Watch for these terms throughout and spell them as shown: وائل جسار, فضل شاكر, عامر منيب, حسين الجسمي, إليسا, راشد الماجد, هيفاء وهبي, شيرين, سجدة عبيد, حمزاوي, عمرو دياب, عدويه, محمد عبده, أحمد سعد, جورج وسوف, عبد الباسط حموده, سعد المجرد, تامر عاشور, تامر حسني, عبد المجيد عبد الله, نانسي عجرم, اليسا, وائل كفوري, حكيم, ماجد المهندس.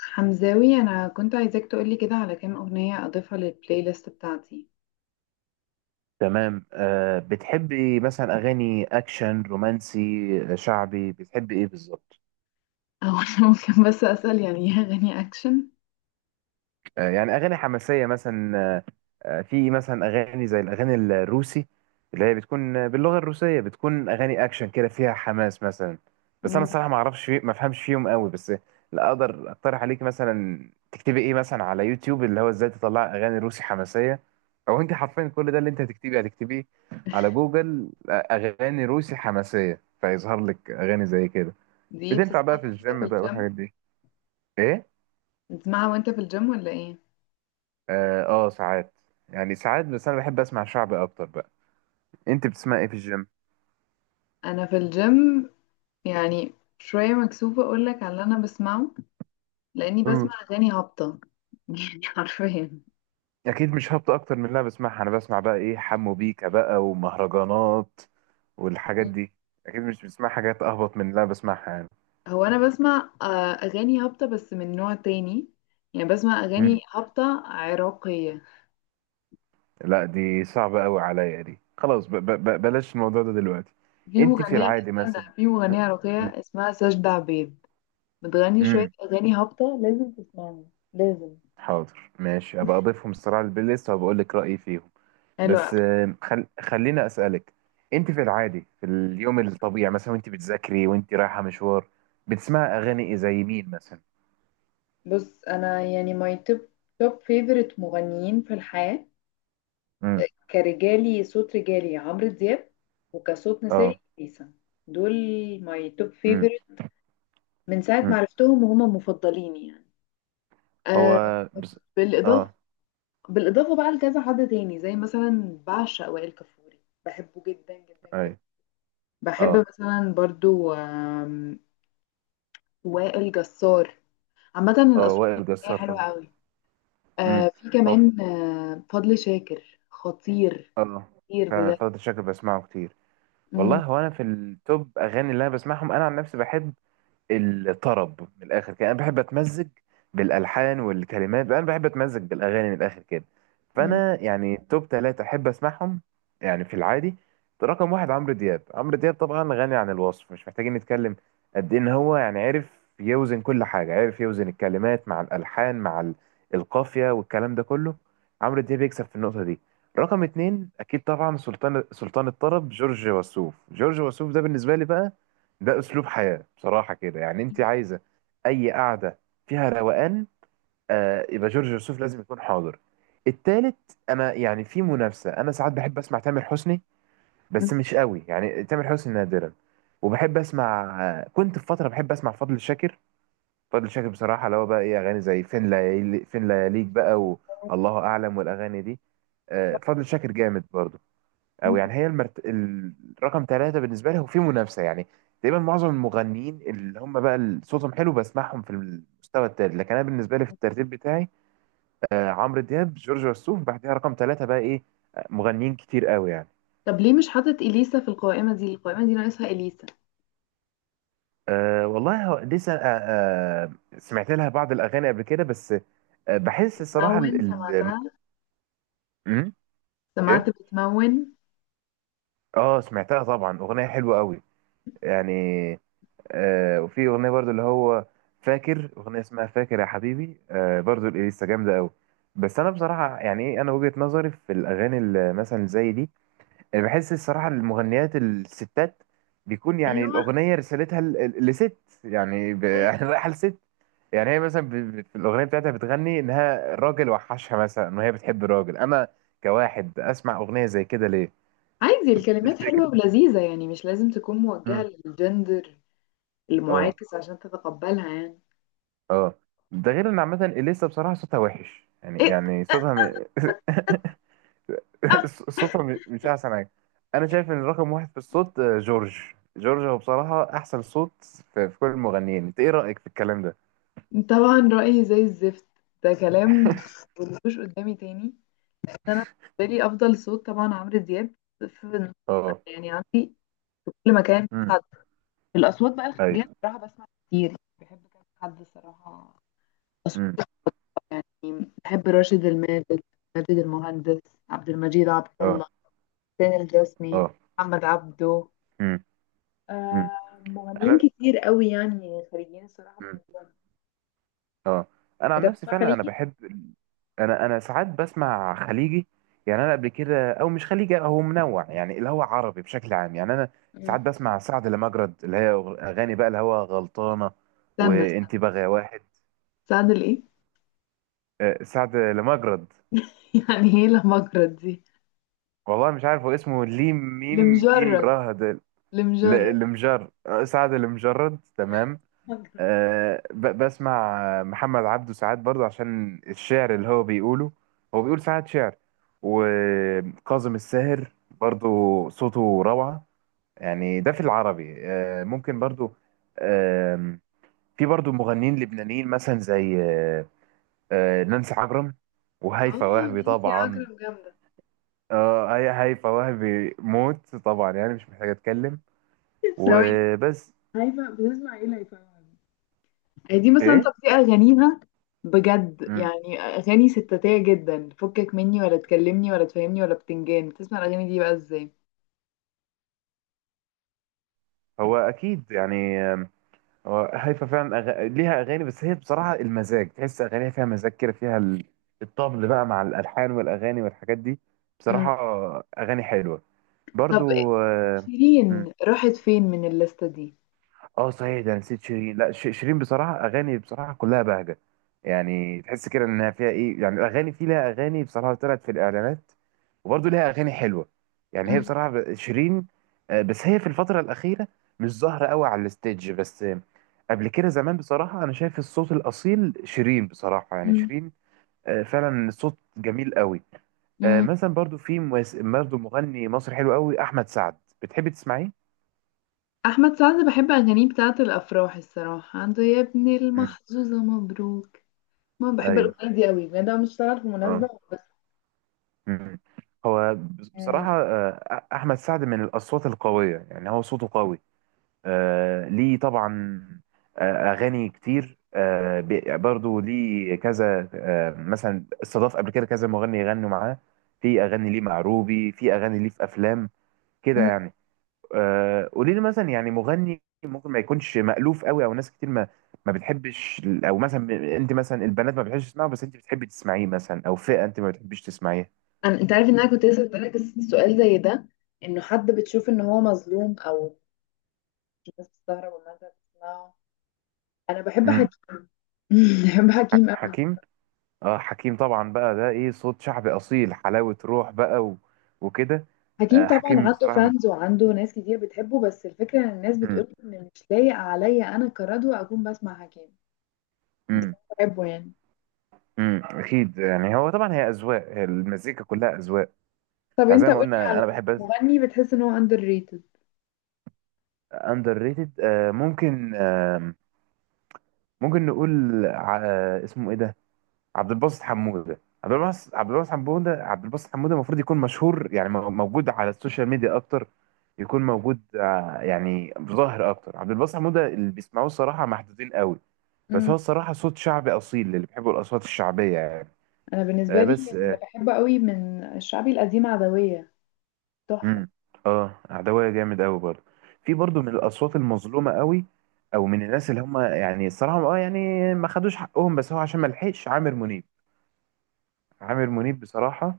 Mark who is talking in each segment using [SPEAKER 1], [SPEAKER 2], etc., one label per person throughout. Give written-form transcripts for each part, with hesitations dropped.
[SPEAKER 1] حمزاوي، انا كنت عايزاك تقولي كده على كام اغنيه اضيفها للبلاي ليست بتاعتي.
[SPEAKER 2] تمام. بتحبي مثلا اغاني اكشن رومانسي؟ شعبي، بتحبي ايه بالظبط؟
[SPEAKER 1] او انا ممكن بس اسال، يعني هي اغاني اكشن؟
[SPEAKER 2] يعني اغاني حماسيه مثلا في مثلا اغاني زي الاغاني الروسي، اللي هي بتكون باللغه الروسيه، بتكون اغاني اكشن كده فيها حماس مثلا. بس انا
[SPEAKER 1] مم.
[SPEAKER 2] الصراحه ما اعرفش فيه، ما افهمش فيهم قوي، بس لا اقدر اقترح عليك. مثلا تكتبي ايه مثلا على يوتيوب، اللي هو ازاي تطلع اغاني روسي حماسيه، او انت حرفيا كل ده اللي انت هتكتبيه هتكتبيه على جوجل، اغاني روسي حماسيه، فيظهر لك اغاني زي كده.
[SPEAKER 1] دي
[SPEAKER 2] بتنفع بقى في
[SPEAKER 1] بتسمعها وانت في
[SPEAKER 2] الجيم بقى
[SPEAKER 1] الجيم؟
[SPEAKER 2] والحاجات دي. ايه.
[SPEAKER 1] بتسمعها وانت في الجيم ولا ايه؟
[SPEAKER 2] اه، ساعات. يعني ساعات، بس انا بحب اسمع شعبي اكتر بقى. انت بتسمع ايه في الجيم؟
[SPEAKER 1] انا في الجيم، يعني شويه مكسوفه اقول لك على اللي انا بسمعه، لاني بسمع
[SPEAKER 2] مم.
[SPEAKER 1] اغاني هابطه. يعني حرفيا.
[SPEAKER 2] اكيد مش هبط اكتر من اللي انا بسمعها. انا بسمع بقى ايه، حمو بيكا بقى ومهرجانات والحاجات
[SPEAKER 1] مم.
[SPEAKER 2] دي. اكيد مش بسمع حاجات اهبط من اللي انا بسمعها يعني.
[SPEAKER 1] هو انا بسمع اغاني هابطه بس من نوع تاني، يعني بسمع اغاني
[SPEAKER 2] مم.
[SPEAKER 1] هابطه عراقيه.
[SPEAKER 2] لا دي صعبة قوي عليا دي، خلاص ب ب ب بلاش الموضوع ده دلوقتي.
[SPEAKER 1] في
[SPEAKER 2] انت في
[SPEAKER 1] مغنية
[SPEAKER 2] العادي مثلا.
[SPEAKER 1] استنى، في مغنية عراقية اسمها سجدة عبيد، بتغني شوية
[SPEAKER 2] امم.
[SPEAKER 1] أغاني هابطة، لازم تسمعها. لازم.
[SPEAKER 2] حاضر ماشي، ابقى اضيفهم الصراحة للبلاي ليست وبقول لك رأيي فيهم.
[SPEAKER 1] حلوة.
[SPEAKER 2] بس خلينا اسالك، انت في العادي، في اليوم الطبيعي مثلا وانت بتذاكري وانت رايحه مشوار، بتسمعي اغاني إيه؟ زي مين مثلا؟
[SPEAKER 1] بص انا يعني ماي توب توب فيفورت مغنيين في الحياة،
[SPEAKER 2] امم.
[SPEAKER 1] صوت رجالي عمرو دياب، وكصوت نسائي
[SPEAKER 2] اه.
[SPEAKER 1] اليسا. دول ماي توب
[SPEAKER 2] امم.
[SPEAKER 1] فيفورت، من ساعة ما
[SPEAKER 2] امم.
[SPEAKER 1] عرفتهم وهما مفضلين يعني.
[SPEAKER 2] هو
[SPEAKER 1] آه.
[SPEAKER 2] بس...
[SPEAKER 1] بالإضافة
[SPEAKER 2] اه.
[SPEAKER 1] بالإضافة بقى لكذا حد تاني، زي مثلا بعشق وائل كفوري، بحبه جدا جدا
[SPEAKER 2] اي.
[SPEAKER 1] جدا. بحب
[SPEAKER 2] اه.
[SPEAKER 1] مثلا برضو وائل جسار، عامة
[SPEAKER 2] اه،
[SPEAKER 1] الأصوات
[SPEAKER 2] وائل
[SPEAKER 1] الفنية
[SPEAKER 2] جسار
[SPEAKER 1] حلوة
[SPEAKER 2] طبعا.
[SPEAKER 1] أوي.
[SPEAKER 2] امم.
[SPEAKER 1] في
[SPEAKER 2] هو ف...
[SPEAKER 1] كمان فضل شاكر خطير،
[SPEAKER 2] اه،
[SPEAKER 1] خطير
[SPEAKER 2] فعلا
[SPEAKER 1] بجد.
[SPEAKER 2] فضل شاكر بسمعه كتير. والله،
[SPEAKER 1] مم،
[SPEAKER 2] هو انا في التوب اغاني اللي انا بسمعهم انا عن نفسي بحب الطرب من الاخر كده. انا بحب اتمزج بالالحان والكلمات، انا بحب اتمزج بالاغاني من الاخر كده.
[SPEAKER 1] مم،
[SPEAKER 2] فانا يعني توب ثلاثة احب اسمعهم يعني في العادي. رقم واحد عمرو دياب. عمرو دياب طبعا غني عن الوصف، مش محتاجين نتكلم قد إيه ان هو يعني عرف يوزن كل حاجه، عرف يوزن الكلمات مع الالحان مع القافيه والكلام ده كله. عمرو دياب يكسب في النقطه دي. رقم اتنين اكيد طبعا سلطان، سلطان الطرب جورج وسوف. جورج وسوف ده بالنسبه لي بقى ده اسلوب حياه بصراحه كده، يعني انت عايزه اي قعده فيها روقان، آه يبقى جورج وسوف لازم يكون حاضر. التالت، انا يعني في منافسه، انا ساعات بحب اسمع تامر حسني، بس مش قوي يعني تامر حسني نادرا. وبحب اسمع، كنت في فتره بحب اسمع فضل شاكر. فضل شاكر بصراحه اللي هو بقى ايه اغاني زي فين ليالي، فين لياليك بقى، والله اعلم، والاغاني دي. آه فضل شاكر جامد برضه. او
[SPEAKER 1] مم.
[SPEAKER 2] يعني هي المرت... الرقم ثلاثة بالنسبة لي هو في منافسة يعني، تقريبا معظم المغنيين اللي هم بقى صوتهم حلو بسمعهم في المستوى التالت. لكن انا بالنسبة لي في الترتيب بتاعي، آه عمرو دياب، جورج وسوف، بعدها رقم ثلاثة بقى ايه، مغنيين كتير قوي يعني.
[SPEAKER 1] طب ليه مش حاطط إليسا في القائمة دي؟ القائمة دي ناقصها إليسا.
[SPEAKER 2] والله هو لسه سمعت لها بعض الاغاني قبل كده، بس آه بحس الصراحة
[SPEAKER 1] بتمون
[SPEAKER 2] ال...
[SPEAKER 1] سمعتها؟
[SPEAKER 2] م?
[SPEAKER 1] سمعت
[SPEAKER 2] ايه.
[SPEAKER 1] بتمون؟
[SPEAKER 2] اه، سمعتها طبعا، اغنية حلوة قوي يعني. وفي اغنيه برضو اللي هو فاكر اغنيه اسمها فاكر يا حبيبي، آه برضو الاليسا جامده قوي. بس انا بصراحه يعني ايه، انا وجهه نظري في الاغاني اللي مثلا زي دي، أنا بحس الصراحه المغنيات الستات بيكون يعني
[SPEAKER 1] أيوة.
[SPEAKER 2] الاغنيه رسالتها لست. يعني يعني
[SPEAKER 1] أيوة.
[SPEAKER 2] رايحه لست. يعني هي مثلا في الاغنيه بتاعتها بتغني انها راجل وحشها مثلا، ان هي بتحب راجل. انا كواحد اسمع اغنيه زي كده ليه؟
[SPEAKER 1] عادي،
[SPEAKER 2] دي
[SPEAKER 1] الكلمات حلوة
[SPEAKER 2] الفكره.
[SPEAKER 1] ولذيذة، يعني مش لازم تكون موجهة
[SPEAKER 2] مم.
[SPEAKER 1] للجندر
[SPEAKER 2] اه.
[SPEAKER 1] المعاكس عشان تتقبلها يعني.
[SPEAKER 2] اه. ده غير ان عامه اليسا بصراحه صوتها وحش يعني،
[SPEAKER 1] إيه؟
[SPEAKER 2] يعني صوتها صوتها مش احسن حاجه. انا شايف ان رقم واحد في الصوت جورج. جورج هو بصراحه احسن صوت في كل المغنيين. انت ايه رايك في الكلام ده؟
[SPEAKER 1] طبعا رأيي زي الزفت. ده كلام؟ مقولوش قدامي تاني. انا بالنسبه لي افضل صوت طبعا عمرو دياب، في
[SPEAKER 2] اه.
[SPEAKER 1] يعني عندي كل مكان
[SPEAKER 2] امم.
[SPEAKER 1] حد. الاصوات بقى الخارجيه
[SPEAKER 2] ايوه.
[SPEAKER 1] بصراحه بسمع كتير، بحب كذا حد الصراحه، اصوات.
[SPEAKER 2] امم.
[SPEAKER 1] يعني بحب راشد الماجد، ماجد المهندس، عبد المجيد عبد الله،
[SPEAKER 2] اه.
[SPEAKER 1] حسين الجسمي،
[SPEAKER 2] اه.
[SPEAKER 1] محمد عبده،
[SPEAKER 2] امم. امم.
[SPEAKER 1] آه. مغنيين
[SPEAKER 2] انا.
[SPEAKER 1] كتير قوي يعني خارجيين الصراحه
[SPEAKER 2] امم.
[SPEAKER 1] بحبهم.
[SPEAKER 2] اه، انا
[SPEAKER 1] انت
[SPEAKER 2] عن نفسي
[SPEAKER 1] بتسمع
[SPEAKER 2] فعلا انا
[SPEAKER 1] خليجي؟
[SPEAKER 2] بحب. انا ساعات بسمع خليجي. يعني انا قبل كده، او مش خليجي، هو منوع يعني اللي هو عربي بشكل عام يعني. انا
[SPEAKER 1] مم.
[SPEAKER 2] ساعات بسمع سعد لمجرد، اللي هي اغاني بقى اللي هو غلطانه
[SPEAKER 1] استنى، استنى.
[SPEAKER 2] وانت بغى واحد.
[SPEAKER 1] استنى لإيه؟
[SPEAKER 2] سعد لمجرد.
[SPEAKER 1] يعني ايه لمجرد دي؟
[SPEAKER 2] والله مش عارف، هو اسمه ليم ميم جيم
[SPEAKER 1] لمجرد.
[SPEAKER 2] راه ده. ل-
[SPEAKER 1] لمجرد.
[SPEAKER 2] المجر آه، سعد المجرد تمام.
[SPEAKER 1] مجرد.
[SPEAKER 2] أه بسمع محمد عبده ساعات برضه عشان الشعر اللي هو بيقوله، هو بيقول ساعات شعر. وكاظم الساهر برضه صوته روعة يعني. ده في العربي، أه ممكن برضه. أه في برضه مغنيين لبنانيين مثلا زي أه آه، نانسي عجرم، وهيفاء
[SPEAKER 1] اه.
[SPEAKER 2] وهبي
[SPEAKER 1] نانسي
[SPEAKER 2] طبعا.
[SPEAKER 1] عجرم جامدة.
[SPEAKER 2] اه، هيفاء وهبي موت طبعا يعني مش محتاج اتكلم،
[SPEAKER 1] ثواني.
[SPEAKER 2] وبس.
[SPEAKER 1] هيفا بتسمع ايه لهيفاء وهبي؟ دي مثلا، طب
[SPEAKER 2] ايه.
[SPEAKER 1] دي أغانيها، بجد
[SPEAKER 2] مم.
[SPEAKER 1] يعني أغاني ستاتية جدا، فكك مني ولا تكلمني ولا تفهمني ولا بتنجان، بتسمع الأغاني دي بقى ازاي؟
[SPEAKER 2] هو اكيد يعني، هو هيفا فعلا ليها اغاني، بس هي بصراحه المزاج، تحس اغانيها فيها مزاج كده فيها الطبل بقى مع الالحان والاغاني والحاجات دي.
[SPEAKER 1] مم.
[SPEAKER 2] بصراحه اغاني حلوه
[SPEAKER 1] طب
[SPEAKER 2] برضو
[SPEAKER 1] شيرين راحت فين من الليستة دي؟
[SPEAKER 2] اه صحيح ده نسيت شيرين، لا شيرين بصراحه، اغاني بصراحه كلها بهجه يعني، تحس كده انها فيها ايه يعني اغاني، في لها اغاني بصراحه طلعت في الاعلانات، وبرضه لها اغاني حلوه يعني. هي
[SPEAKER 1] مم.
[SPEAKER 2] بصراحه شيرين بس هي في الفتره الاخيره مش ظاهره قوي على الستيج، بس قبل كده زمان بصراحه انا شايف الصوت الاصيل شيرين بصراحه، يعني
[SPEAKER 1] مم.
[SPEAKER 2] شيرين فعلا صوت جميل قوي.
[SPEAKER 1] مم.
[SPEAKER 2] مثلا برضه في برضه مغني مصري حلو قوي، احمد سعد، بتحبي تسمعيه؟
[SPEAKER 1] أحمد سعد بحب أغانيه بتاعة الأفراح الصراحة، عنده يا ابن
[SPEAKER 2] مم.
[SPEAKER 1] المحظوظة مبروك، ما بحب
[SPEAKER 2] ايوه.
[SPEAKER 1] الاغنيه دي قوي بجد، انا مش طالعه في مناسبه
[SPEAKER 2] اه.
[SPEAKER 1] بس.
[SPEAKER 2] مم. هو
[SPEAKER 1] آه،
[SPEAKER 2] بصراحة أحمد سعد من الأصوات القوية، يعني هو صوته قوي ليه طبعا أغاني كتير برضو ليه كذا مثلا استضاف قبل كده كذا مغني يغنوا معاه. في أغاني ليه مع روبي، في أغاني ليه في أفلام كده
[SPEAKER 1] مم.
[SPEAKER 2] يعني. قولي لي مثلا يعني مغني ممكن ما يكونش مألوف قوي، أو ناس كتير ما بتحبش، أو مثلا أنت مثلا البنات ما بتحبش تسمعه بس أنت بتحبي تسمعيه مثلا، أو فئة أنت ما بتحبيش تسمعيها.
[SPEAKER 1] انت عارف ان انا كنت لسه بسالك سؤال زي ده، انه حد بتشوف ان هو مظلوم، او الناس بتستغرب والناس بتسمعه. انا بحب حكيم. بحب حكيم قوي.
[SPEAKER 2] حكيم. اه حكيم طبعا بقى ده ايه، صوت شعبي اصيل، حلاوة روح بقى وكده.
[SPEAKER 1] حكيم
[SPEAKER 2] آه
[SPEAKER 1] طبعا
[SPEAKER 2] حكيم
[SPEAKER 1] عنده
[SPEAKER 2] بصراحة
[SPEAKER 1] فانز وعنده ناس كتير بتحبه، بس الفكره ان الناس
[SPEAKER 2] م...
[SPEAKER 1] بتقول ان مش لايق عليا انا كردو اكون بسمع حكيم. بس أنا
[SPEAKER 2] م...
[SPEAKER 1] بحبه يعني.
[SPEAKER 2] اكيد يعني، هو طبعا هي اذواق، هي المزيكا كلها اذواق
[SPEAKER 1] طب
[SPEAKER 2] يعني. زي
[SPEAKER 1] انت
[SPEAKER 2] ما
[SPEAKER 1] قولي
[SPEAKER 2] قلنا
[SPEAKER 1] على
[SPEAKER 2] انا بحب
[SPEAKER 1] مغني بتحس ان هو underrated.
[SPEAKER 2] اندر ريتد. آه ممكن، آه ممكن نقول اسمه ايه ده، عبد الباسط حموده. عبد الباسط حموده المفروض يكون مشهور، يعني موجود على السوشيال ميديا اكتر، يكون موجود يعني ظاهر اكتر. عبد الباسط حموده اللي بيسمعوه الصراحه محدودين قوي، بس هو
[SPEAKER 1] مم.
[SPEAKER 2] الصراحه صوت شعبي اصيل اللي بيحبوا الاصوات الشعبيه يعني.
[SPEAKER 1] انا بالنسبه
[SPEAKER 2] آه
[SPEAKER 1] لي
[SPEAKER 2] بس
[SPEAKER 1] اللي
[SPEAKER 2] اه.
[SPEAKER 1] بحبه قوي من الشعبي القديم عدويه، تحفة.
[SPEAKER 2] مم. اه، عدويه جامد قوي برضه، في برضه من الاصوات المظلومه قوي، او من الناس اللي هم يعني الصراحه اه يعني ما خدوش حقهم. بس هو عشان ما لحقش، عامر منيب. عامر منيب بصراحه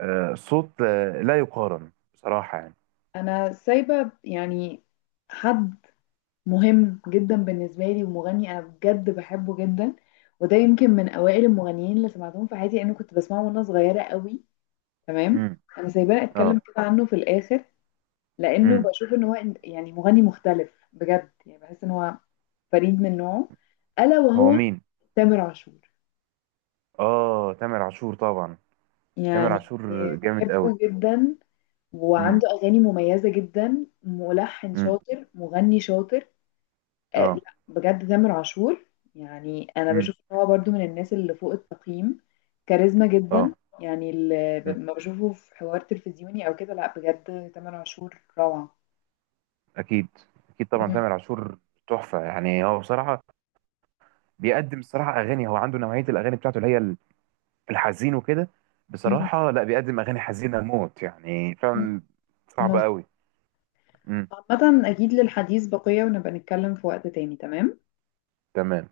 [SPEAKER 2] صوت لا يقارن بصراحة يعني.
[SPEAKER 1] أنا سايبة يعني حد مهم جدا بالنسبة لي، ومغني أنا بجد بحبه جدا، وده يمكن من أوائل المغنيين اللي سمعتهم في حياتي، لأنه كنت بسمعه وأنا صغيرة قوي. تمام.
[SPEAKER 2] امم.
[SPEAKER 1] أنا سايباه أتكلم
[SPEAKER 2] اه.
[SPEAKER 1] كده عنه في الآخر، لأنه
[SPEAKER 2] امم.
[SPEAKER 1] بشوف إن هو يعني مغني مختلف بجد، يعني بحس إن هو فريد من نوعه، ألا
[SPEAKER 2] هو
[SPEAKER 1] وهو
[SPEAKER 2] مين؟
[SPEAKER 1] تامر عاشور.
[SPEAKER 2] اه، تامر عاشور طبعا. تامر
[SPEAKER 1] يعني
[SPEAKER 2] عاشور جامد قوي.
[SPEAKER 1] بحبه جدا،
[SPEAKER 2] امم.
[SPEAKER 1] وعنده أغاني مميزة جدا، ملحن
[SPEAKER 2] امم.
[SPEAKER 1] شاطر مغني شاطر.
[SPEAKER 2] اه.
[SPEAKER 1] لا بجد تامر عاشور، يعني انا
[SPEAKER 2] امم.
[SPEAKER 1] بشوف ان هو برضو من الناس اللي فوق التقييم، كاريزما جدا.
[SPEAKER 2] اه.
[SPEAKER 1] يعني اللي
[SPEAKER 2] امم.
[SPEAKER 1] ما بشوفه في حوار تلفزيوني او كده، لا بجد تامر عاشور روعة.
[SPEAKER 2] اكيد، اكيد طبعا
[SPEAKER 1] مم.
[SPEAKER 2] تامر عاشور تحفة يعني. هو بصراحة بيقدم الصراحة اغاني، هو عنده نوعية الاغاني بتاعته اللي هي الحزين وكده
[SPEAKER 1] مم.
[SPEAKER 2] بصراحة، لا بيقدم اغاني حزينة موت يعني
[SPEAKER 1] مم.
[SPEAKER 2] فعلا. صعبة
[SPEAKER 1] مظبوط.
[SPEAKER 2] قوي. امم.
[SPEAKER 1] عامة اكيد للحديث بقية، ونبقى نتكلم في وقت تاني، تمام.
[SPEAKER 2] تمام.